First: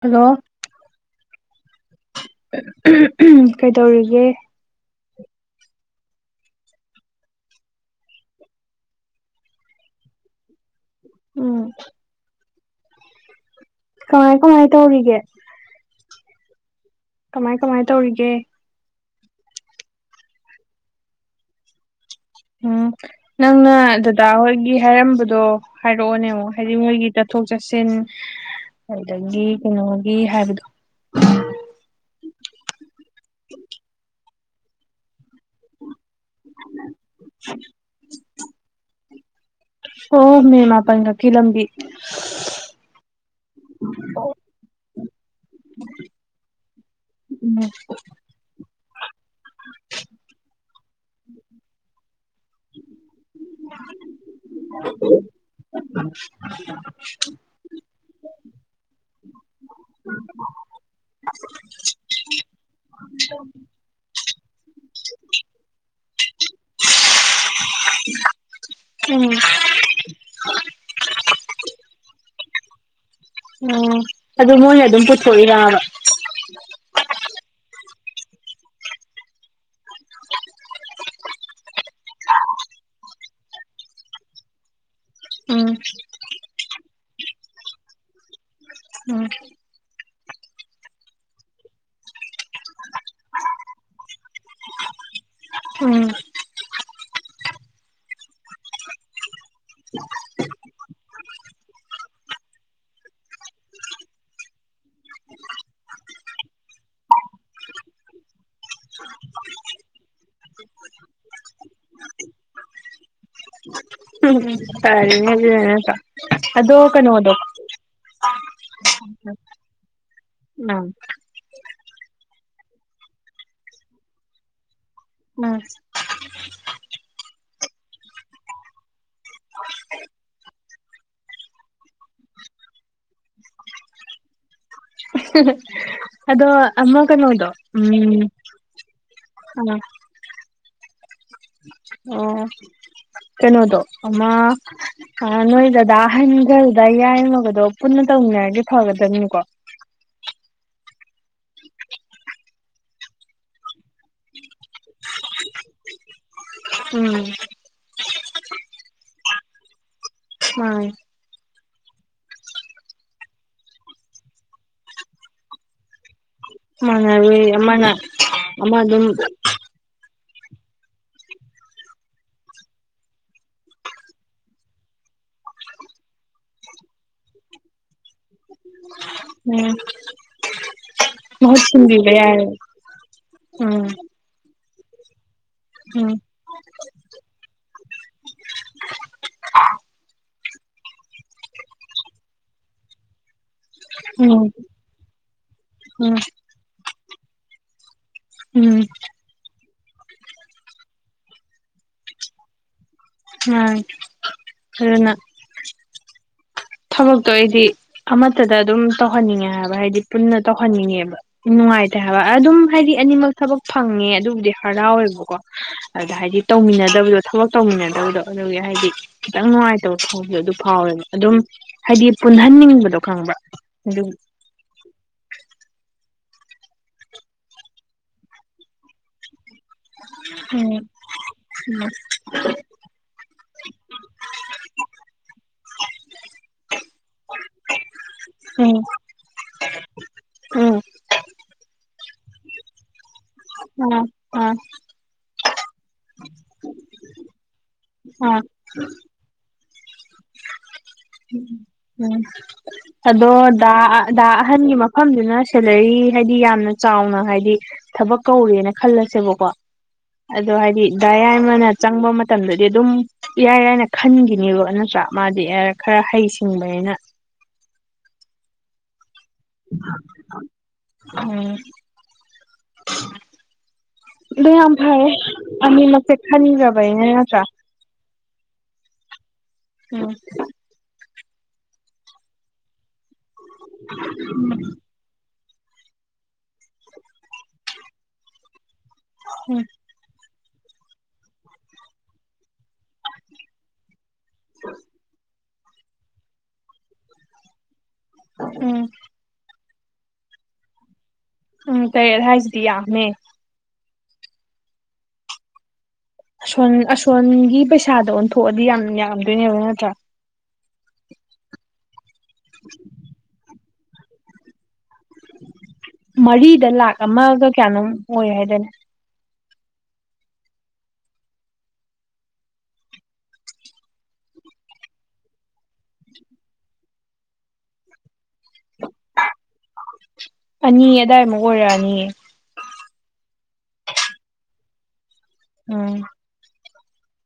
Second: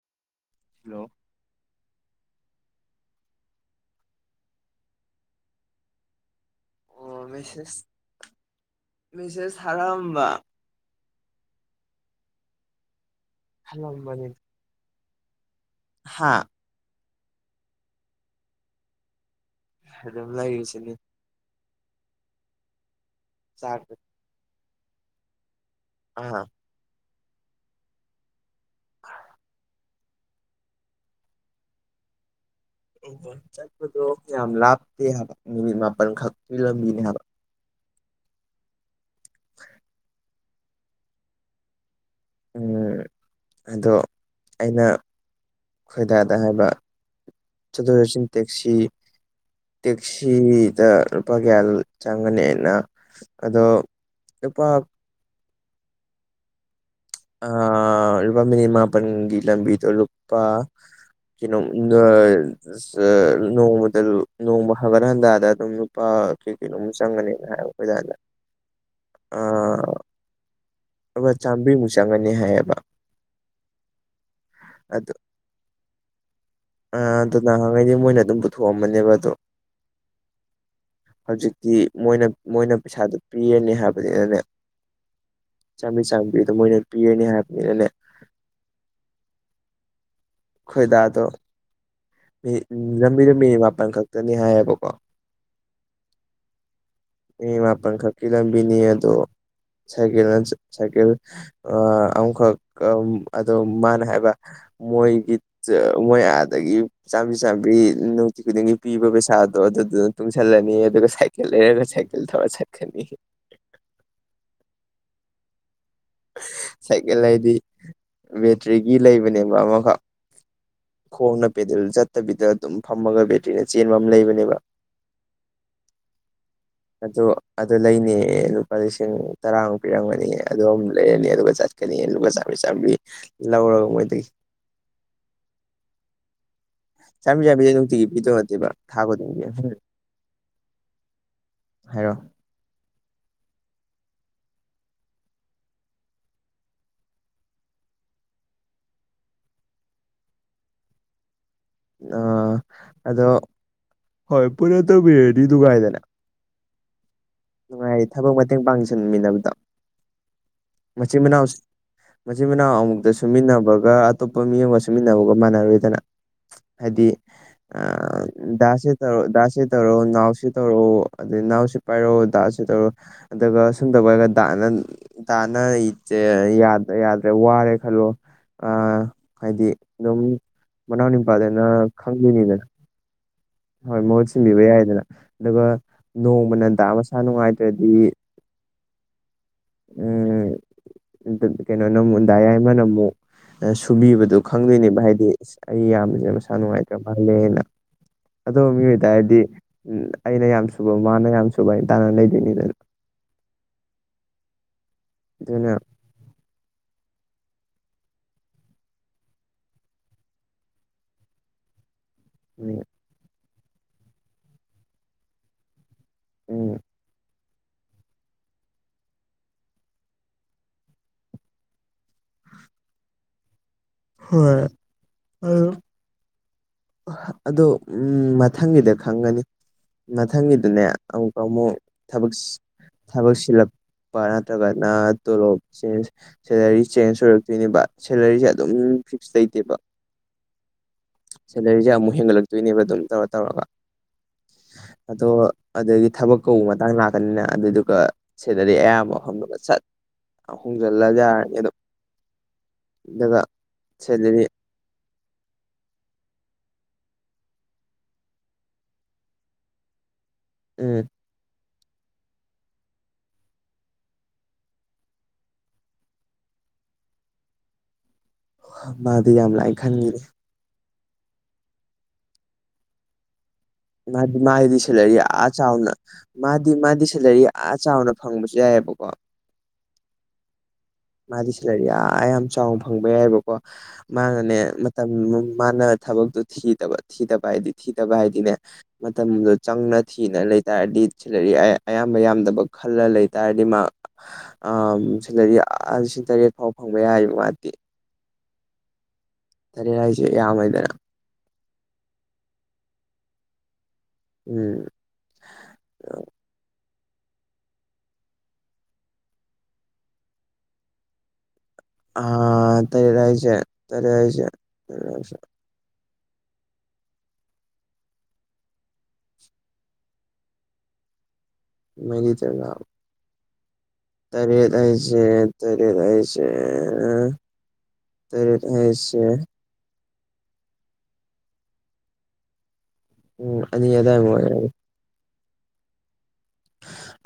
Hello hello ꯀꯩꯗꯧꯔꯤꯒꯦ꯫ ꯑꯣ ꯃꯦꯁꯦꯁ ꯃꯦꯁꯦꯁ ꯊꯔꯑꯝꯕ꯫ ꯎꯝ ꯍꯜꯂꯝꯕꯅꯤ ꯀꯃꯥꯏ ꯀꯃꯥꯏ ꯇꯧꯔꯤꯒꯦ꯫ ꯍꯥꯥ ꯀꯃꯥꯏ ꯀꯃꯥꯏ ꯇꯧꯔꯤꯒꯦ꯫ ꯑꯗꯨꯝ ꯂꯩꯔꯤꯁꯤꯅꯤ꯫ ꯎꯝ ꯅꯪ ꯆꯥꯛ ꯗꯥ ꯍꯣꯏꯒꯤ ꯍꯥꯏꯔꯝꯕꯗꯣ ꯍꯥꯏꯔꯛꯑꯣꯅꯦ꯫ ꯑꯥ ꯍꯥꯏꯗꯤ ꯃꯣꯏꯒꯤ ꯆꯠꯊꯣꯛ ꯆꯠꯁꯤꯟ ꯑꯗꯒꯤ ꯀꯩꯅꯣꯒꯤ ꯍꯥꯏꯕꯗꯣ ꯆꯠꯄꯗꯣ ꯌꯥꯝ ꯂꯥꯞꯇꯦ ꯍꯥꯏꯕ ꯅꯨꯃꯤꯠ ꯃꯥꯄꯜ ꯈꯛꯇꯒꯤ ꯂꯝꯕꯤꯅꯦ ꯍꯥꯏꯕ꯫ [inaudible] [inaudible] ꯑꯣ ꯃꯤꯅꯠ ꯃꯥꯄꯜ ꯈꯛꯀꯤ ꯂꯝꯕꯤ꯫ ꯎꯝ ꯑꯗꯣ ꯑꯩꯅ ꯈꯣꯏꯗꯥꯗ ꯍꯥꯏꯕ ꯎꯝ ꯆꯠꯊꯣꯛ ꯆꯠꯁꯤꯟ ꯇꯦꯛꯁꯤ ꯇꯦꯛꯁꯤꯗ ꯂꯨꯄꯥ ꯀꯌꯥ ꯂꯧ ꯆꯪꯒꯅꯤ ꯑꯩꯅ ꯑꯗꯣ ꯂꯨꯄꯥ [inaudible] [inaudible] ꯂꯨꯄꯥ ꯃꯤꯅꯤꯠ ꯃꯥꯄꯜꯒꯤ ꯂꯝꯕꯤꯗꯣ ꯂꯨꯄꯥ ꯀꯩꯅꯣ [unintelligible] ꯅꯣꯡꯃꯗ ꯅꯣꯡꯃ ꯍꯒꯠ ꯍꯟꯗꯥꯗ ꯑꯗꯨꯝ ꯂꯨꯄꯥ ꯀꯦ ꯀꯂꯣꯝ ꯆꯪꯒꯅꯤ꯫ ꯎꯝ [unintelligible] ꯑꯗꯨꯒ ꯆꯥꯝꯃꯔꯤꯃꯨꯛ ꯆꯪꯉꯅꯤ ꯍꯥꯏꯌꯦꯕ꯫ ꯎꯝ ꯑꯗꯨ ꯃꯣꯏꯅ ꯑꯗꯨꯝ ꯄꯨꯊꯣꯛꯏꯔꯑꯕ꯫ ꯑ ꯑꯗꯨ ꯅꯍꯪꯉꯩꯗꯤ ꯃꯣꯏꯅ ꯑꯗꯨꯝ ꯄꯨꯊꯣꯛꯑꯝꯝꯕꯅꯦꯕ ꯑꯗꯣ ꯍꯧꯖꯤꯛꯇꯤ ꯃꯣꯏꯅ ꯃꯣꯏꯅ ꯄꯩꯁꯥꯗꯨ ꯄꯤꯔꯅꯤ ꯍꯥꯏꯕꯅꯤꯅꯅꯤ ꯎꯝ ꯆꯥꯝꯔꯤ ꯆꯥꯝꯕꯤꯗꯣ ꯃꯣꯏꯅ ꯄꯤꯔꯅꯤ ꯍꯥꯏꯕꯅꯤꯅꯅꯦ ꯎꯝ ꯈꯣꯏꯗꯥꯗꯣ ꯃꯤ ꯂꯝꯕꯤꯗꯣ ꯃꯤꯅꯤꯠ ꯃꯥꯄꯜ ꯈꯛꯇꯅꯤ ꯍꯥꯏꯌꯦꯕꯀꯣ ꯎꯝ ꯃꯤꯅꯠ ꯃꯥꯄꯜ ꯈꯛꯀꯤ ꯂꯝꯕꯤꯅꯤ ꯑꯗꯣ ꯁꯥꯏꯀꯜ ꯁꯥꯏꯀꯜ ꯑ ꯑꯃꯈꯛ ꯑꯝ ꯑꯗꯨꯣ ꯃꯥꯅ ꯍꯥꯏꯕ ꯃꯣꯏꯒꯤ ꯆ ꯃꯣꯏ ꯑꯥꯗꯒꯤ ꯆꯥꯝꯃꯔꯤ ꯆꯥꯝꯃꯔꯤ ꯅꯨꯡꯇꯤ ꯈꯨꯗꯤꯡꯒꯤ ꯄꯤꯕ ꯄꯩꯁꯥꯗꯣ ꯑꯗꯨꯗꯨ ꯇꯨꯡꯁꯜꯂꯅꯤ ꯑꯗꯨꯒ ꯁꯥꯏꯀꯜ ꯂꯩꯔꯒ ꯆꯠ ꯇꯔꯒ ꯆꯇꯀꯥꯅꯦꯌꯦ ꯫ ꯐꯔꯦꯅꯦ ꯑꯗꯨꯅ ꯅꯥꯠꯇꯔ ꯑꯁ ꯁꯥꯏꯀꯜ ꯍꯥꯏꯗꯤ ꯕꯦꯇ꯭ꯔꯤꯒꯤ ꯂꯩꯕꯅꯦꯕ ꯑꯃꯈꯛ ꯎꯝ ꯈꯣꯡꯅ ꯄꯦꯗꯜ ꯆꯠꯇꯕꯤꯗ ꯑꯗꯨꯝ ꯐꯝꯃꯒ ꯕꯦꯇ꯭ꯔꯤꯅ ꯆꯦꯟꯕꯃ ꯂꯩꯕꯅꯦꯕ ꯎꯝ ꯑꯗꯨ ꯑꯗꯨ ꯂꯩꯅꯦ ꯂꯨꯄꯥ ꯂꯤꯁꯤꯡ ꯇꯔꯥꯃꯨꯛ ꯄꯤꯔꯝꯒꯅꯤ ꯑꯝ ꯂꯩꯔꯅꯤ ꯑꯗꯨꯒ ꯆꯠꯀꯅꯤ ꯑꯗꯨꯒ ꯆꯥꯕꯤ ꯆꯥꯝꯕꯤ ꯂꯧꯔꯒ ꯃꯣꯏꯗꯒꯤ꯫ ꯑꯗꯣ ꯆꯥꯝꯃꯔꯤ ꯑꯃꯒꯅꯣꯗꯣ ꯆꯥꯝꯃꯔꯤꯁꯦ ꯅꯨꯡꯇꯤꯒꯤ ꯎꯝ ꯄꯤꯗꯧ ꯅꯠꯇꯦꯕ ꯊꯥ ꯈꯨꯗꯤꯡꯒꯤ ꯑ ꯎꯝ ꯍꯥꯏꯔꯣ ꯑꯣ ꯀꯩꯅꯣꯗ ꯑꯃ ꯅꯣꯏꯗꯗꯥ ꯑꯍꯟ ꯈꯔꯗ ꯌꯥꯏꯃꯒꯗꯣ ꯄꯨꯟꯅ ꯇꯧꯃꯤꯟꯅꯔꯒꯦ ꯐꯒꯗꯕꯅꯤꯀꯣ ꯑꯥ ꯑꯗꯣ ꯍꯣꯏ ꯄꯨꯔꯥ ꯇꯧꯕꯤꯔꯗꯤ ꯀꯥꯏꯗꯅ ꯎꯝ ꯅꯨꯡꯉꯥꯏꯔꯤ ꯊꯕꯛ ꯃꯇꯦꯡ ꯄꯥꯡꯁꯤꯟꯃꯤꯟꯅꯕꯗ ꯃꯥꯅꯦ ꯃꯆꯤꯟ ꯃꯅꯥꯎ ꯃꯆꯤꯟ ꯃꯅꯥꯎ ꯑꯃꯨꯛꯇ ꯁꯨꯃꯤꯟꯅꯕꯒ ꯑꯇꯣꯞꯄ ꯃꯤ ꯑꯃꯒ ꯁꯨꯃꯤꯟꯅꯕꯒ ꯃꯥꯟꯅꯔꯣꯏꯗꯅ ꯍꯥꯏꯗꯤ ꯃꯥꯟꯅꯔꯣꯏ ꯑ ꯑꯃꯅ ꯑꯃ ꯗꯥꯁꯦ ꯑꯗꯨꯝ ꯇꯧꯔ ꯗꯥꯁꯦ ꯇꯧꯔꯣ ꯅꯅꯥꯎꯁꯤ ꯇꯧꯔꯣ ꯑꯗꯩ ꯅꯥꯎꯁꯤ ꯄꯥꯏꯔꯣ ꯗꯥ ꯁꯤ ꯇꯧꯔꯣ ꯑꯗꯨꯒ ꯁꯨꯝ ꯇꯧꯕ ꯑꯣꯏꯔꯒ ꯗꯥꯅ ꯏ ꯇꯅ ꯏꯦ ꯌꯥꯗ꯭ꯔꯦ ꯋꯥꯔꯦ ꯈꯜꯂꯣ ꯑ ꯍꯥꯏꯗꯤ ꯑꯗꯨꯝ ꯃꯅꯥꯎ ꯃꯍꯨꯠ ꯅꯤꯄꯥꯗꯅ ꯁꯤꯟꯕꯤꯕ ꯌꯥꯏ ꯈꯪꯗꯣꯏꯅꯤꯗꯅ ꯎꯝ ꯍꯣꯏ ꯃꯍꯨꯠ ꯁꯤꯟꯕꯤꯕ ꯌꯥꯏꯗꯅ ꯑꯗꯨꯒ ꯎꯝ ꯅꯣꯡꯃꯅꯟꯗꯥ ꯃꯁꯥ ꯅꯨꯡꯉꯥꯏꯇ꯭ꯔꯗꯤ ꯎꯝ ꯀꯩꯅꯣ ꯅꯃꯨꯗꯥ ꯌꯥꯏꯃꯅ ꯑꯃꯨꯛ ꯁꯨꯕꯤꯕꯗꯣ ꯎꯝ ꯈꯪꯗꯣꯏꯅꯦꯕ ꯍꯥꯏꯗꯤ ꯑꯩ ꯎꯝ ꯌꯥꯝꯕꯁꯦ ꯃꯁꯥ ꯅꯨꯡꯉꯥꯏꯇ꯭ꯔ ꯃꯥꯜꯂꯦꯅ ꯑꯣ ꯎꯝ ꯃꯤꯏꯇꯥꯔꯗꯤ ꯎ ꯑꯩꯅ ꯌꯥꯝ ꯁꯨꯕ ꯃꯥꯅ ꯌꯥꯝ ꯁꯨꯕ ꯍꯥꯏ ꯇꯥꯅꯅ ꯂꯩꯗꯣꯏꯅꯤꯗꯅ ꯑ ꯑꯗꯨꯅ ꯑꯗꯨꯅ ꯊꯕꯛꯇꯣ ꯑꯩꯗꯤ ꯑꯃꯠꯇꯗ ꯑꯗꯨꯝ ꯇꯧꯍꯟꯅꯤꯡꯉꯦ ꯍꯥꯏꯕ ꯍꯥꯏꯗꯤ ꯄꯨꯟꯅ ꯇꯧꯍꯟꯅꯤꯡꯉꯦꯕ ꯅꯨꯡꯉꯥꯏꯇꯦ ꯍꯥꯏꯕ ꯑꯗꯨꯝ ꯍꯥꯏꯗꯤ ꯑꯅꯤꯃꯛ ꯊꯕꯛ ꯐꯪꯉꯦ ꯑꯗꯨꯕꯨꯗꯤ ꯍꯔꯥꯎꯋꯦꯕꯀꯣ ꯑꯗ ꯍꯥꯏꯗꯤ ꯎꯝ ꯇꯧꯃꯤꯟꯅꯗꯕꯗꯣ ꯊꯕꯛ ꯇꯧꯃꯤꯟꯅꯗꯕꯗꯣ ꯑꯗꯨꯒꯤ ꯍꯥꯏꯗꯤ ꯈꯤꯇꯪ ꯅꯨꯡꯉꯥꯏꯇꯕ ꯐꯥꯎꯕꯗꯣ ꯑꯗꯨ ꯐꯥꯎꯋꯦꯕ ꯑꯗꯨꯝ ꯍꯥꯏꯗꯤ ꯄꯨꯟꯍꯟꯅꯤꯡꯕꯗꯣ ꯈꯪꯕ ꯑꯗꯨ ꯍꯣꯏ ꯑꯗꯨ ꯑꯗꯣ ꯎꯝ ꯃꯊꯪꯒꯤꯗ ꯈꯪꯒꯅꯤ ꯎꯝ ꯃꯊꯪꯒꯤꯗꯨꯅꯦ ꯑꯃꯨꯛꯀ ꯑꯃꯨꯛ ꯊꯕꯛ ꯁꯤ ꯄꯔꯠꯇꯒꯅ ꯇꯣ ꯂꯣ ꯆ ꯁꯦꯂꯔꯤ ꯆꯦꯟꯖ ꯑꯣꯏꯔꯛꯇꯣꯏꯅꯦꯕ ꯁꯦꯂꯔꯤꯁꯦ ꯑꯗꯨꯝ ꯐꯤꯛꯁ ꯂꯩꯇꯦꯕ ꯎꯝ ꯁꯦꯂꯔꯤꯁꯦ ꯑꯃꯨꯛ ꯍꯦꯟꯒꯠꯂꯛꯇꯣꯏꯅꯦꯕ ꯑꯗꯨꯝ ꯇꯧꯔ ꯇꯧꯔꯒ ꯎꯝ ꯑꯥ ꯑꯗꯣ ꯑꯗꯨꯗꯒꯤ ꯊꯕꯛ ꯀꯧꯕ ꯃꯇꯥꯡ ꯂꯥꯛꯀꯅꯤꯅ ꯑꯗꯨꯗꯨꯒ ꯑꯥ ꯁꯦꯂꯔꯤ ꯑꯌꯥꯝꯕ ꯃꯐꯝꯗꯨꯒ ꯆꯠ ꯎꯝ ꯑꯗꯨꯒ ꯑꯗꯣ ꯁꯦꯂꯔꯤ ꯑꯍꯟꯉ ꯃꯐꯝꯗꯨꯅ ꯁꯦꯂꯔꯤ ꯍꯥꯏꯗꯤ ꯌꯥꯝꯅ ꯆꯥꯎꯅ ꯍꯥꯏꯗꯤ ꯊꯕꯛ ꯀꯧꯔꯦꯅ ꯈꯜꯂꯁꯦꯕꯀꯣ ꯑꯗꯣ ꯍꯥꯏꯗꯤ ꯎꯝ ꯗꯥꯔꯏꯃꯅ ꯆꯪꯕ ꯃꯇꯝꯗꯗꯤ ꯑꯗꯨꯝ ꯏꯔꯥꯏ ꯏꯔꯥꯏꯅ ꯈꯟꯈꯤꯅꯦꯕ ꯅꯠꯇ꯭ꯔꯥ ꯃꯥꯗꯤ ꯈꯔ ꯍꯩꯁꯤꯡꯕꯅꯤꯅ ꯃꯥꯗꯤ ꯌꯥꯝ ꯂꯥꯛꯑꯦ ꯈꯟꯈꯤꯔꯦ ꯎꯝ ꯃꯥꯗꯤ ꯑꯗꯨ ꯃꯥ ꯌꯥꯝ ꯍꯥꯏꯗꯤꯁꯤ ꯐꯔꯦ ꯂꯩ ꯑ ꯆꯥꯎꯅ ꯑꯅꯤꯃꯛꯁꯦ ꯃꯥꯗꯤ ꯃꯥꯗꯤ ꯈꯟꯈ꯭ꯔꯕꯅꯤꯅ ꯅꯠꯇ꯭ꯔꯥ ꯁꯦꯂꯔꯤ ꯑ ꯆꯥꯎꯅ ꯐꯪꯕꯁꯨ ꯌꯥꯏꯑꯕꯀꯣ ꯎꯝ ꯃꯥꯗꯤ ꯁꯦꯂꯔꯤꯌꯥ ꯌꯥꯝ ꯆꯥꯎꯅ ꯐꯪꯕ ꯌꯥꯏꯑꯕꯀꯣ ꯃꯥꯅꯅꯦ ꯃꯇꯝ ꯃꯥꯟꯅ ꯊꯕꯛꯇꯣ ꯊꯤꯗꯕ ꯊꯤꯗꯕ ꯍꯥꯏꯗꯤ ꯊꯤꯗꯕ ꯍꯥꯏꯗꯤꯅꯦ ꯃꯇꯝꯗꯣ ꯎꯝ ꯆꯪꯅ ꯊꯤꯅ ꯂꯩ ꯇꯥꯔꯗꯤ ꯁꯂꯔꯤ ꯑꯌꯥꯝꯕ ꯌꯥꯝꯗꯕ ꯈꯜꯂ ꯂꯩꯇꯥꯥꯔꯗꯤ ꯃꯥ ꯁꯤꯅꯔꯤ ꯂꯤꯁꯤꯡ ꯇꯔꯦꯠ ꯐꯥꯎꯕ ꯐꯪꯕ ꯌꯥꯏꯕ ꯃꯥꯗꯦ ꯎꯝ ꯇꯔꯦ ꯍꯥꯏꯁꯦ ꯌꯥꯝꯃ ꯍꯥꯏꯗꯅ ꯎꯝ ꯀꯩ ꯍꯥꯏꯁꯤꯗꯤ ꯌꯥꯅꯦ ꯎꯝ ꯑꯁꯣꯟ ꯑꯁꯣꯟꯒꯤ ꯄꯩꯁꯥꯗꯣ ꯑꯣꯟꯊꯣꯛꯑꯗꯤ ꯌꯥꯝ ꯌꯥꯝꯗꯣꯏꯅꯦꯕ ꯅꯠꯇ꯭ꯔꯥ ꯑ ꯊꯔꯥ ꯊꯂꯤꯥ ꯃꯔꯤꯗ ꯂꯥꯛ ꯑꯃꯒ ꯀꯌꯥꯅꯣꯝ ꯑꯣꯏ ꯍꯥꯏꯗꯥꯏꯅꯦ ꯃꯔꯤꯗ ꯂꯥꯛ ꯇꯔꯦꯠ ꯍꯥꯏꯁꯦ ꯇꯔꯦꯠ ꯍꯥꯏꯁꯦ ꯇꯔꯦꯠ ꯍꯥꯏꯁꯦ ꯑꯅꯤ ꯑꯗꯥꯏꯃꯨꯛ ꯑꯣꯏꯔꯛꯑꯅꯤꯌꯦ ꯎꯝ ꯑꯅꯤ ꯑꯗꯥꯋꯥꯏꯃꯨꯛ ꯑꯣꯏꯔꯅꯤ ꯎꯝ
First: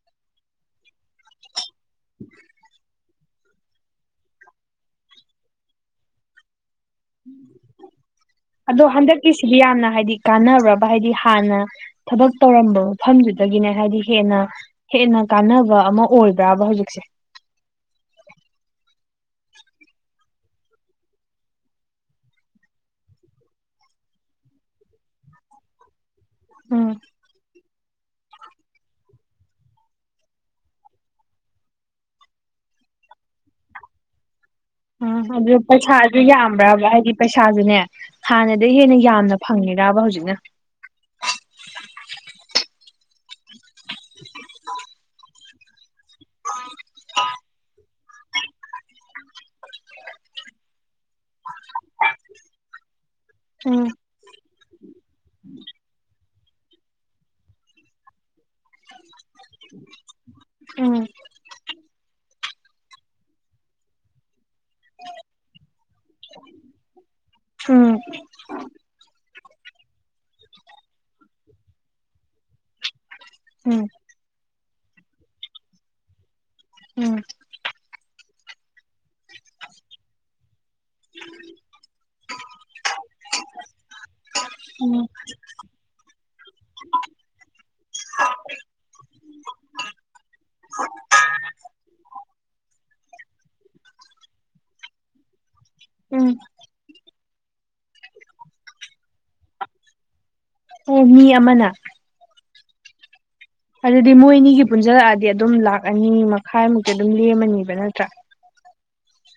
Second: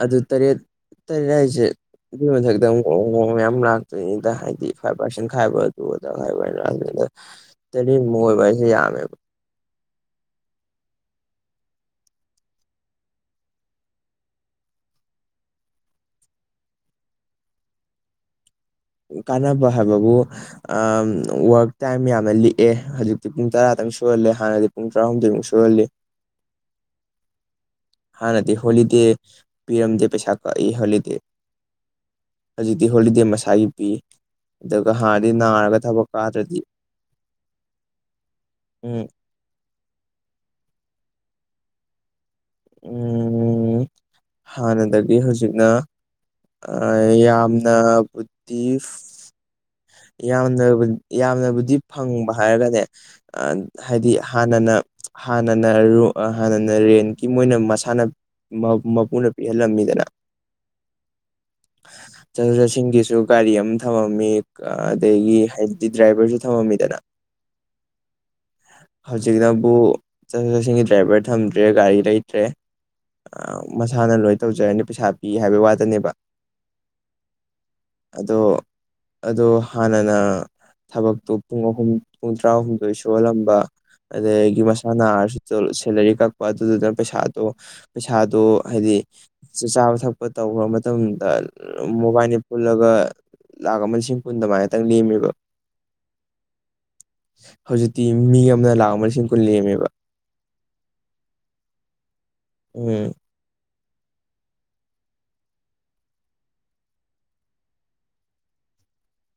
ꯑꯗꯨ ꯇꯔꯦꯠ ꯇꯔꯦꯠ ꯍꯥꯏꯁꯦ ꯑꯗꯨꯏ ꯃꯊꯛꯇ ꯑꯃꯨꯛ ꯑꯣ [unintelligible] ꯃꯌꯥꯝ ꯂꯥꯛꯇꯣꯏꯅꯤꯗ ꯍꯥꯏꯗꯤ ꯐꯥꯏꯚ ꯄꯥꯔꯁꯦꯟ ꯈꯥꯏꯕ ꯑꯗꯨ ꯑꯗꯥ ꯈꯥꯏꯕ ꯍꯥꯏꯅ [unintelligible] ꯇꯔꯦꯠꯃꯨꯛ ꯑꯣꯏꯕ ꯍꯥꯏꯁꯦ ꯌꯥꯝꯃꯦꯕ ꯏꯁ ꯁꯤꯗꯤ ꯌꯥꯝꯅ ꯍꯥꯏꯗꯤ ꯀꯥꯟꯅ꯭ꯔꯕ ꯍꯥꯏꯗꯤ ꯍꯥꯟꯅ ꯊꯕꯛ ꯇꯧꯔꯝꯕ ꯃꯐꯝꯗꯨꯗꯒꯤꯅꯦ ꯍꯥꯏꯗꯤ ꯍꯦꯟꯅ ꯍꯦꯟꯅ ꯀꯥꯟꯅꯕ ꯑꯃ ꯑꯣꯏꯕ꯭ꯔꯥꯕ ꯍꯧꯖꯤꯛꯁꯦ ꯀꯥꯟꯅꯕ ꯍꯥꯏꯕꯕꯨ ꯑ ꯋꯔꯛ ꯇꯥꯏꯝ ꯌꯥꯝꯅ ꯂꯤꯛꯑꯦ ꯍꯧꯖꯤꯛꯇꯤ ꯄꯨꯡ ꯇꯔꯥꯗꯪ ꯁꯨꯍꯜꯂꯦ ꯍꯥꯟꯅꯗꯤ ꯄꯨꯡ ꯇꯔꯥꯍꯨꯝꯗꯣꯏꯃꯨꯛ ꯁꯨꯍꯜꯂꯤ ꯎꯝ ꯍꯥꯟꯅꯗꯤ ꯍꯣꯂꯤꯗꯦ ꯄꯤꯔꯝꯗꯦ ꯄꯩꯁꯥ ꯀꯛꯏ ꯍꯣꯂꯤꯗꯦ ꯍꯧꯖꯤꯛꯇꯤ ꯍꯣꯂꯤꯗꯦ ꯃꯁꯥꯒꯤ ꯄꯤ ꯑꯗꯨꯒ ꯎꯝ ꯍꯥꯟꯅꯗꯤ ꯑꯗꯨ ꯅꯥꯔꯒ ꯊꯕꯛ ꯄꯩꯁꯥꯁꯨ ꯀꯥꯗ꯭ꯔꯗꯤ ꯌꯥꯝꯕ꯭ꯔꯕ ꯍꯥꯏꯗꯤ ꯄꯩꯁꯥꯁꯨꯅꯦ ꯍꯥꯟꯅꯗꯒꯤ ꯍꯦꯟꯅ ꯎꯝ ꯌꯥꯝꯅ ꯐꯪꯉꯤꯔꯥꯕ ꯍꯧꯖꯤꯛꯅ ꯎꯝ [inaudible] ꯍꯥꯟꯅꯗꯒꯤ ꯍꯧꯖꯤꯛꯅ ꯑ ꯌꯥꯝꯅ ꯕꯨꯗꯤ ꯌꯥꯝꯅ ꯌꯥꯝꯅꯕꯨꯗꯤ ꯐꯪꯕ ꯍꯥꯏꯔꯒꯅꯦ ꯎꯝ ꯍꯥꯏꯗꯤ ꯍꯥꯟꯅꯅ ꯍꯥꯟꯅꯅ ꯍꯥꯟꯅꯅ ꯔꯦꯟꯒꯤ ꯃꯣꯏꯅ ꯃꯁꯥꯟꯅ ꯃꯄꯨꯅ ꯄꯤꯍꯜꯂꯝꯃꯤꯗꯅ ꯎꯝ ꯆꯠꯊꯣꯛ ꯆꯠꯁꯤꯟꯒꯤꯁꯨ ꯒꯥꯔꯤ ꯑꯃ ꯊꯝꯃꯝꯃꯤ ꯑꯗꯒꯤ ꯍꯥꯏ ꯗꯤ ꯗ꯭ꯔꯥꯏꯚꯔꯁꯨ ꯊꯃꯃꯤꯗꯅ ꯎꯝ ꯍꯧ ꯖꯤꯛꯅꯕꯨ ꯆꯠꯊꯣꯛ ꯆꯠꯁꯤꯟꯒꯤ ꯗ꯭ꯔꯥꯏꯕꯔ ꯊꯝꯗ꯭ꯔꯦ ꯒꯥꯔꯤ ꯂꯩꯇ꯭ꯔꯦ ꯃꯁꯥꯅ ꯂꯣꯏ ꯇꯧꯖꯔꯅꯤ ꯄꯩꯁꯥ ꯄꯤ ꯍꯥꯏꯕꯩ ꯋꯥꯇꯅꯦꯕ ꯎꯝ ꯑꯗꯣ ꯑꯗꯣ ꯍꯥꯟꯅꯅ ꯊꯕꯛꯇꯣ ꯄꯨꯡ ꯑꯍꯨꯝ ꯄꯨꯡ ꯇꯔꯥꯍꯨꯝꯗꯣꯏ ꯁꯨꯍꯜꯂꯝꯕ ꯑꯗꯒꯤ ꯃꯁꯥ ꯎꯝ ꯅꯥꯔꯁꯨ ꯁꯦꯂꯔꯤ ꯀꯛꯄ ꯑꯗꯨꯗꯨꯅ ꯄꯩꯁꯥꯗꯣ ꯄꯩꯁꯥꯗꯣ ꯍꯥꯏꯗꯤ ꯆꯥꯕ ꯊꯛꯄ ꯇꯧꯈ꯭ꯔ ꯃꯇꯝꯗ ꯃꯣꯕꯥꯏꯅꯤ ꯄꯨꯜꯂꯒ ꯂꯥꯛ ꯑꯃ ꯂꯤꯁꯤꯡ ꯀꯨꯟ ꯗꯨꯃꯥꯏꯇꯪ ꯂꯦꯝꯃꯦꯕ ꯎꯝ ꯍꯧꯖꯤꯛꯇꯤ ꯃꯤ ꯑꯃꯅ ꯂꯥꯛ ꯑꯃ ꯂꯤꯁꯤꯡ ꯀꯨꯟ ꯂꯦꯝꯃꯦꯕ ꯑꯣ ꯃꯤ ꯑꯃꯅ ꯎꯝ ꯑꯗꯨꯗꯤ ꯃꯣꯏ ꯑꯅꯤꯒꯤ ꯄꯨꯟꯖꯜꯂꯛꯑꯗꯤ ꯑꯗꯨꯝ ꯂꯥꯛ ꯑꯅꯤ ꯃꯈꯥꯏꯃꯨꯛꯇꯤ ꯑꯗꯨꯝ ꯂꯦꯝꯃꯅꯤꯕ ꯅꯠꯇ꯭ꯔꯥ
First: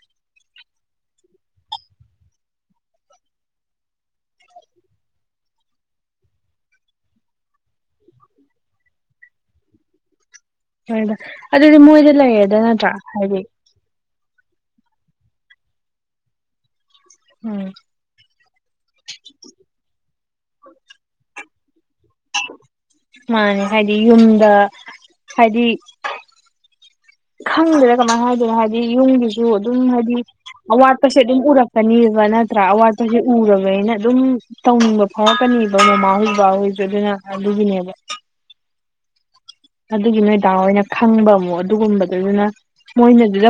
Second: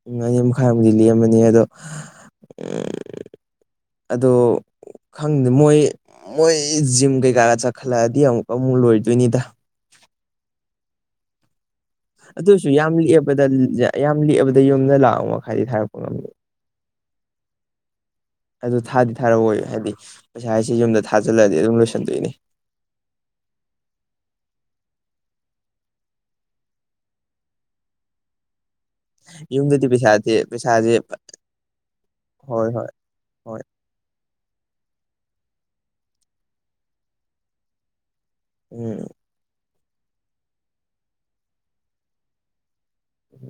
ꯎꯝ ꯑꯅꯤ ꯃꯈꯥꯏ ꯃꯨꯛꯗꯤ ꯂꯦꯝꯃꯅꯤ ꯑꯗꯣ ꯑꯗꯣ ꯈꯪꯗꯦ ꯃꯣꯏ ꯃꯣꯏ ꯖꯤꯝ ꯀꯩꯀꯥꯒ ꯆꯠꯈꯠꯂꯛꯑꯗꯤ ꯑꯃꯨꯛꯀ ꯑꯃꯨꯛ ꯂꯣꯏꯗꯣꯏꯅꯤꯗ ꯍꯣꯏꯗ ꯑꯗꯨꯗꯤ ꯃꯣꯏꯗꯤ ꯂꯩꯔꯦꯗ ꯑꯗꯨꯁꯨ ꯅꯠꯇ꯭ꯔꯥ ꯌꯥꯝ ꯍꯥꯏꯗꯤ ꯂꯤꯛꯑꯕꯗ ꯌꯥꯝ ꯂꯤꯛꯑꯕꯗ ꯌꯨꯝꯗ ꯂꯥꯛꯑ ꯃꯈꯥꯏꯗꯤ ꯊꯥꯔꯛꯄ ꯉꯝꯃꯤ ꯎꯝ ꯑꯗꯨ ꯊꯥꯗꯤ ꯊꯥꯔꯛꯑꯣꯏ ꯍꯥꯏꯗꯤ ꯄꯩꯁꯥ ꯍꯥꯏꯁꯤ ꯌꯨꯝꯗ ꯊꯥꯖꯤꯜꯂꯗꯤ ꯑꯗꯨꯝ ꯂꯣꯏꯁꯤꯟꯗꯣꯏꯅꯤ ꯃꯥꯅꯦ ꯍꯥꯏꯗꯤ ꯌꯨꯝꯗ ꯍꯥꯏꯗꯤ ꯈꯪꯗ꯭ꯔꯦ ꯀꯃꯥꯏꯅ ꯍꯥꯏꯗꯣꯏꯅꯣ ꯍꯥꯏꯗꯤ ꯌꯨꯝꯒꯤꯁꯨ ꯑꯗꯨꯝ ꯌꯨꯝꯗꯗꯤ ꯍꯥꯏꯗꯤ ꯄꯩꯁꯥꯁꯦ ꯄꯩꯁꯥꯁꯦ ꯑꯋꯥꯠꯄꯁꯦ ꯑꯗꯨꯝ ꯎꯔꯛꯀꯅꯦꯕ ꯅꯠꯇ꯭ꯔꯥ ꯍꯣꯏ ꯍꯣꯏ ꯑꯋꯥꯠꯄꯁꯦ ꯍꯣꯏ ꯎꯔꯕꯅꯤꯅ ꯑꯗꯨꯝ ꯇꯧꯅꯤꯡꯕ ꯐꯥꯎꯔꯛꯀꯅꯦꯕ ꯃꯃꯥꯍꯣꯏ ꯕꯥꯍꯣꯏꯁꯨ ꯑꯗꯨꯅ ꯑꯗꯨꯒꯤꯅꯦꯕ ꯎꯝ ꯑꯗꯨꯒꯤ ꯅꯣꯏꯗꯥꯡꯅ ꯈꯪꯕ ꯑꯃꯨꯛ ꯑꯗꯨꯒꯨꯝꯕꯗꯨꯗꯨꯅ ꯃꯣꯏꯅꯗꯨꯗ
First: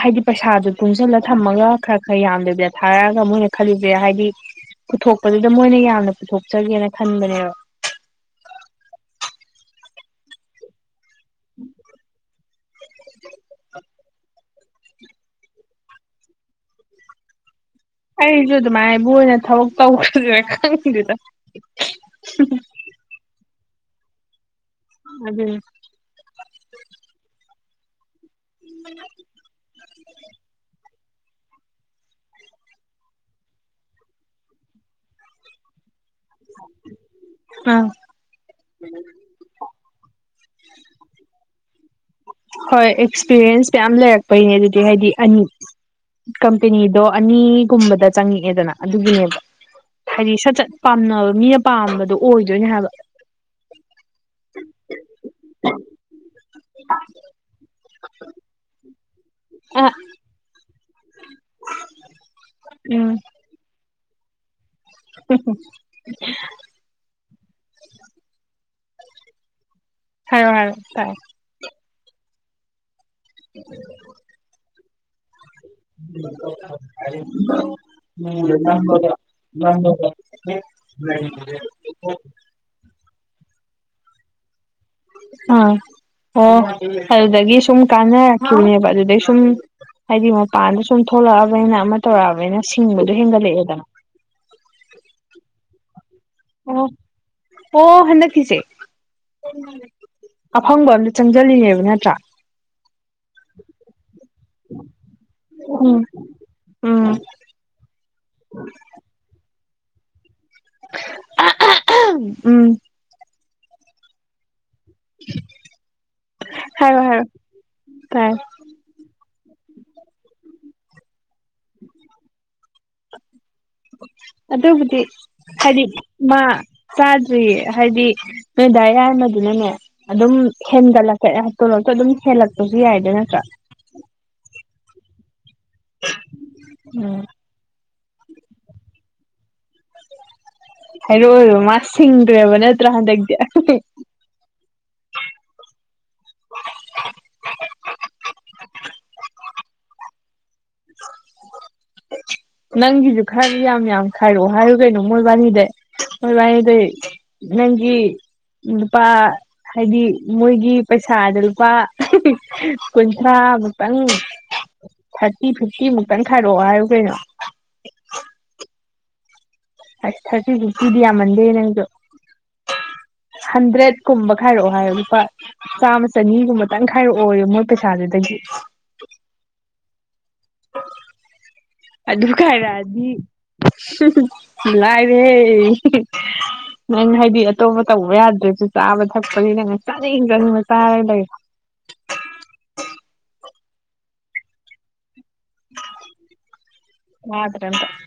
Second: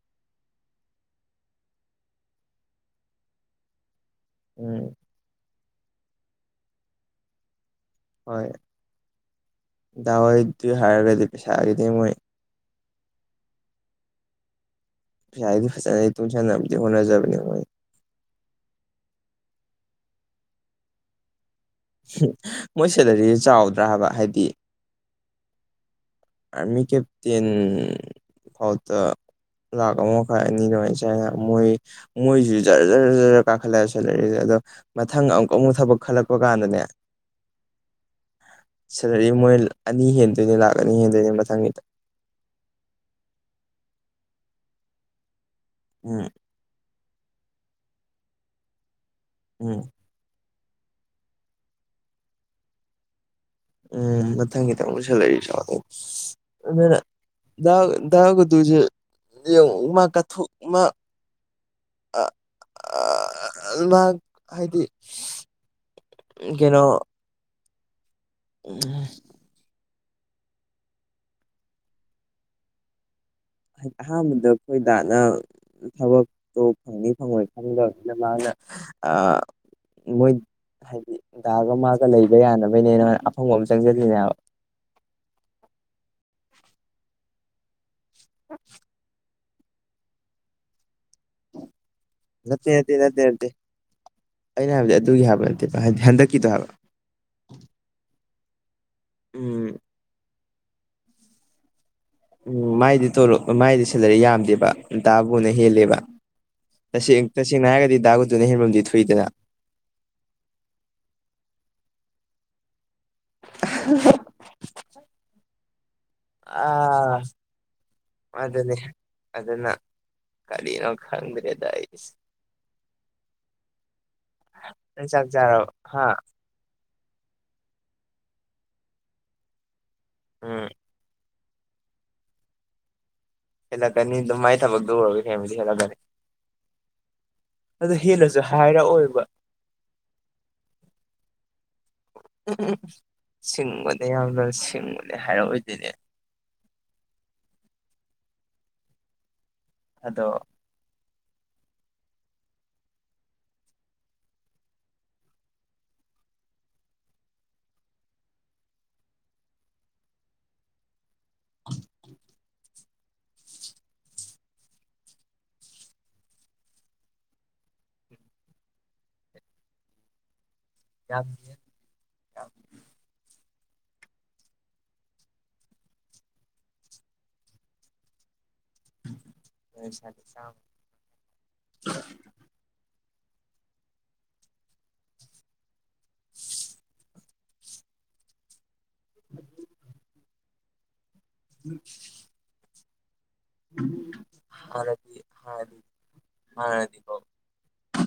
ꯍꯥꯏꯗꯤ ꯄꯩꯁꯥꯗꯨꯣ ꯇꯨꯡꯁꯤꯜꯂ ꯊꯝꯃꯒ ꯈꯔ ꯈꯔ ꯌꯥꯝꯗꯦꯗ ꯊꯥꯔꯛꯑꯒ ꯃꯣꯏꯅ ꯈꯜꯂꯤꯁꯦ ꯍꯥꯏꯗꯤ ꯎꯝ ꯄꯨꯊꯣꯛꯄꯗꯨꯗ ꯃꯣꯏꯅ ꯌꯥꯝꯅ ꯄꯨꯊꯣꯛꯆꯒꯦꯅ ꯈꯟꯕꯅꯦꯕ ꯍꯣꯏ ꯗꯋꯥꯏ ꯑꯗꯨ ꯍꯔꯒꯗꯤ ꯄꯩꯁꯥꯒꯗꯤ ꯃꯣꯏ [unintelligible] ꯄꯩꯁꯥꯗꯤ ꯐꯖꯅ ꯑꯩ ꯇꯨꯡꯁꯟꯅꯅꯕꯗꯤ ꯍꯣꯠꯅꯖꯕꯅꯦ ꯃꯣꯏ ꯑꯩꯁꯨ ꯑꯗꯨꯃꯥꯏꯅꯕꯨ ꯑꯣꯏꯅ ꯊꯕꯛ ꯇꯧꯈ꯭ꯔꯁꯤꯔ ꯈꯪꯗꯦꯗ ꯃꯣꯏ ꯁꯦꯂꯔꯤꯁꯦ ꯆꯥꯎꯗ꯭ꯔꯥꯍꯥꯏꯕ ꯍꯥꯏꯗꯤ ꯑꯗ ꯑꯔꯃꯤ ꯀꯦꯞꯇꯦꯟ ꯐꯥꯎꯗ ꯂꯥꯛꯈ ꯑꯃ ꯃꯈꯥꯏ ꯑꯅꯤ ꯑꯗꯨꯃꯥꯏ ꯆꯥꯏ ꯍꯥꯏ ꯃꯣꯏ ꯃꯣꯏꯁꯤ ꯖꯔ ꯖꯔ ꯖꯔꯖꯔ ꯀꯥꯈꯠꯂꯛꯑꯁꯨ ꯂꯩꯛꯔꯤꯁꯦ ꯑꯗꯣ ꯃꯊꯪ ꯑꯃꯨꯛꯀ ꯑꯃꯨꯛ ꯊꯕꯛ ꯈꯜꯂꯛꯄ ꯋꯥꯥꯟꯗꯅꯦ ꯑꯥ ꯁꯤꯗꯏ ꯃꯣꯏ ꯑꯅꯤ ꯍꯦꯟꯗꯣꯏꯅꯦ ꯂꯥꯛ ꯑꯅꯤ ꯍꯦꯟꯗꯣꯏꯅꯦ ꯃꯊꯪꯒꯤꯗ ꯍꯣꯏ ꯑꯦꯛꯁꯄꯤꯔꯤꯌꯦꯟꯁ ꯃꯌꯥꯝ ꯂꯩꯔꯛꯄꯩꯅꯦ ꯑꯗꯨꯗꯤ ꯍꯥꯏꯗꯤ ꯑꯅꯤ ꯎꯝ ꯀꯝꯄꯦꯅꯤꯗꯣ ꯑꯅꯤꯒꯨꯝꯕꯗ ꯆꯪꯉꯛꯑꯦꯗꯅ ꯑꯗꯨꯒꯤꯅꯦꯕ ꯎꯝ ꯍꯥꯏꯗꯤ ꯁꯠ ꯁꯠ ꯄꯥꯝꯅꯕ ꯃꯤꯅ ꯄꯥꯝꯕꯗꯣ ꯑꯣꯏꯗꯣꯏꯅꯦ ꯍꯥꯏꯕ ꯎꯝ ꯃꯊꯪꯒꯤꯗ ꯑꯃꯨꯛ ꯁꯦꯂꯔꯤ ꯆꯥ ꯑꯗꯨꯅ ꯒꯇꯁꯦ ꯌꯦꯡ ꯑ ꯃꯥ ꯀꯥꯊꯣꯛ ꯃꯥ ꯑ ꯑ ꯎꯝ ꯃꯥ ꯍꯥꯏꯗꯤ ꯎꯝ ꯍꯨꯝ ꯀꯩꯅꯣ [unintelligible] ꯍꯥꯏꯔꯣ ꯍꯥꯏꯔꯣ ꯇꯥꯏ ꯗꯤ ꯑꯍꯥꯟꯕꯗ ꯑꯩꯈꯣꯏ ꯗꯥꯅ ꯊꯕꯛꯇꯣ ꯐꯪꯅꯤ ꯐꯪꯉꯣꯏ ꯈꯟꯗ ꯑꯗꯨ ꯃꯥꯅ ꯃꯣꯏ ꯍꯥꯏꯗꯤ ꯗꯥꯒ ꯃꯥꯒ ꯂꯩꯕ ꯌꯥꯅꯕꯩꯅꯦꯅ ꯑꯐꯪꯕ ꯑꯃ ꯆꯪꯖꯜꯂꯤꯅꯦꯕ ꯑꯥ ꯑꯣ ꯑꯗꯨꯗꯒꯤ ꯁꯨꯝ ꯀꯥꯟꯅꯔꯛꯈꯤꯕꯅꯦꯕ ꯑꯗꯨꯗꯩ ꯁꯨꯝ ꯍꯥꯏꯗꯤ ꯃꯄꯥꯟꯗ ꯁꯨꯝ ꯊꯣꯛꯂꯛꯑꯕꯅꯤꯅ ꯑꯃ ꯅꯠꯇꯦ ꯇꯧꯔꯛꯑꯕꯅꯤꯅ ꯅꯠꯇꯦ ꯁꯤꯡꯕꯗꯣ ꯅꯠꯇꯦ ꯅꯠꯇꯦ ꯍꯦꯟꯒꯠꯂꯛꯑꯦꯗꯅ ꯑꯩꯅ ꯍꯥꯏꯕꯗꯤ ꯑꯗꯨꯒꯤ ꯍꯥꯏꯕ ꯅꯠꯇꯦꯕ ꯍꯟꯗꯛꯀꯤꯗꯣ ꯍꯥꯏꯕ ꯑꯣ ꯍꯟꯗꯛꯀꯤꯁꯦ ꯎꯝ ꯑꯐꯪꯕ ꯑꯝꯇ ꯆꯪꯁꯤꯜꯂꯤꯅꯦꯕ ꯅꯠꯇ꯭ꯔꯥ ꯎꯝ ꯃꯥꯏꯗꯤ ꯇꯂꯣꯞ ꯃꯥꯏꯗꯤ ꯁꯦꯂꯔꯤ ꯌꯥꯝꯗꯦꯕ ꯟ꯫ꯗꯥꯕꯨꯅ ꯍꯦꯜꯂꯦꯕ ꯎꯝ ꯎꯝ ꯇꯁꯦꯡ ꯇꯁꯦꯡꯅ ꯍꯥꯏꯔꯒꯗꯤ ꯗꯥꯒꯨꯇꯨꯅ ꯍꯦꯟꯕꯝꯗꯤ ꯊꯨꯏꯗꯅ ꯎꯝ [unintelligible] [unintelligible] ꯍꯥꯏꯔꯣ ꯑ ꯍꯥꯏꯔꯣ ꯇꯥꯏ ꯑꯗꯅꯦ ꯑꯗꯨꯅ ꯀꯂꯤꯅꯣ ꯈꯗ꯭ꯔꯗꯏ ꯑꯗꯨꯕꯨꯗꯤ ꯅꯪ ꯆꯥꯛ ꯆꯥꯔꯕ ꯍꯥꯏꯗꯤ ꯍꯥ ꯃꯥ ꯆꯥꯗ꯭ꯔꯤꯌꯦ ꯍꯥꯏꯗꯤ ꯅꯣꯏ ꯗꯥ ꯌꯥꯏꯃꯗꯨꯅꯅꯦ ꯑꯗꯨꯝ ꯎꯝ ꯍꯦꯟꯒꯠꯂꯛ ꯇꯣꯂꯣꯞꯇ ꯑꯗꯨꯝ ꯍꯦꯜꯂꯛꯄꯁꯨ ꯌꯥꯏꯗꯣ ꯅꯠꯇ꯭ꯔꯥ ꯍꯂꯛꯒꯅꯤ ꯑꯗꯨꯝꯥꯏ ꯊꯛꯗꯧꯔꯒꯦ ꯐꯦꯃꯤꯂꯤ ꯍꯂꯒꯅꯤ ꯎꯝ ꯑꯗꯨꯣ ꯍꯦꯟꯅꯁꯨ ꯍꯥꯏꯔꯛꯑꯣꯏꯕ ꯍꯥꯏꯔꯛꯑꯣꯏꯕ ꯃꯥ ꯁꯤꯡꯒꯔꯦꯕ ꯅꯠꯇ꯭ꯔꯥ ꯍꯟꯗꯛꯇꯤ ꯁꯤꯡꯕꯅꯦ ꯌꯥꯝꯅ ꯁꯤꯡ ꯍꯥꯏꯔꯛꯑꯣꯏꯗꯣꯏꯅꯦ [unintelligible] ꯑꯗꯣ ꯅꯪꯒꯤꯁꯨ ꯈꯔꯗꯤ ꯌꯥꯝ ꯌꯥꯝ ꯈꯥꯏꯔꯛꯑꯣ ꯍꯥꯏꯌꯨ ꯀꯩꯅꯣ ꯃꯣꯏꯕꯥꯅꯤꯗꯩ ꯃꯣꯏꯕꯥꯅꯤꯗꯩ ꯅꯪꯒꯤ ꯅꯨꯨꯄꯥ ꯍꯥꯏꯗꯤ ꯃꯣꯏꯒꯤ ꯄꯩꯁꯥꯗ ꯂꯨꯄꯥ ꯀꯨꯟꯊ꯭ꯔꯥ ꯃꯨꯛꯇꯪ ꯊꯥꯔꯇꯤ ꯐꯤꯐꯇꯤ ꯃꯨꯛꯇꯪ ꯈꯥꯏꯔꯛꯑꯣ ꯍꯥꯏꯔꯨ ꯀꯩꯅꯣ [unintelligible] ꯑꯁ ꯊꯥꯔꯇꯤ ꯐꯤꯐꯇꯤꯗꯤ ꯌꯥꯝ ꯌꯥꯝꯃꯟꯗꯦꯍꯦ ꯅꯪꯁꯨ ꯍꯟꯗ꯭ꯔꯦꯠꯀꯨꯝꯕ ꯈꯥꯏꯔꯛꯑꯣ ꯍꯥꯏꯌꯨ ꯂꯨꯄꯥ ꯆꯥꯝꯃ ꯆꯅꯤꯒꯨꯝꯕꯇꯪ ꯈꯥꯏꯔꯛꯑꯣꯌꯣ ꯃꯣꯏ ꯄꯩꯁꯥꯗꯨꯗꯒꯤ [unintelligible] [unintelligible] ꯑꯗꯨ ꯈꯥꯏꯔꯛꯑꯗꯤ ꯂꯥꯏꯔꯦ ꯅꯪ ꯍꯥꯏꯗꯤ ꯑꯇꯣꯞꯄ ꯇꯧꯕ ꯌꯥꯗ꯭ꯔꯁꯨ ꯆꯥꯕ ꯊꯛꯄꯅꯤꯅ ꯆꯥꯅꯤꯡ ꯆꯅꯤꯡꯕ ꯆꯥꯔ ꯂꯩ [unintelligible] ꯍꯥꯥꯟꯅꯗꯤ ꯍꯥꯥꯟꯅꯗꯤ ꯍꯥꯥꯟꯅꯗꯤꯀꯣ [unintelligible]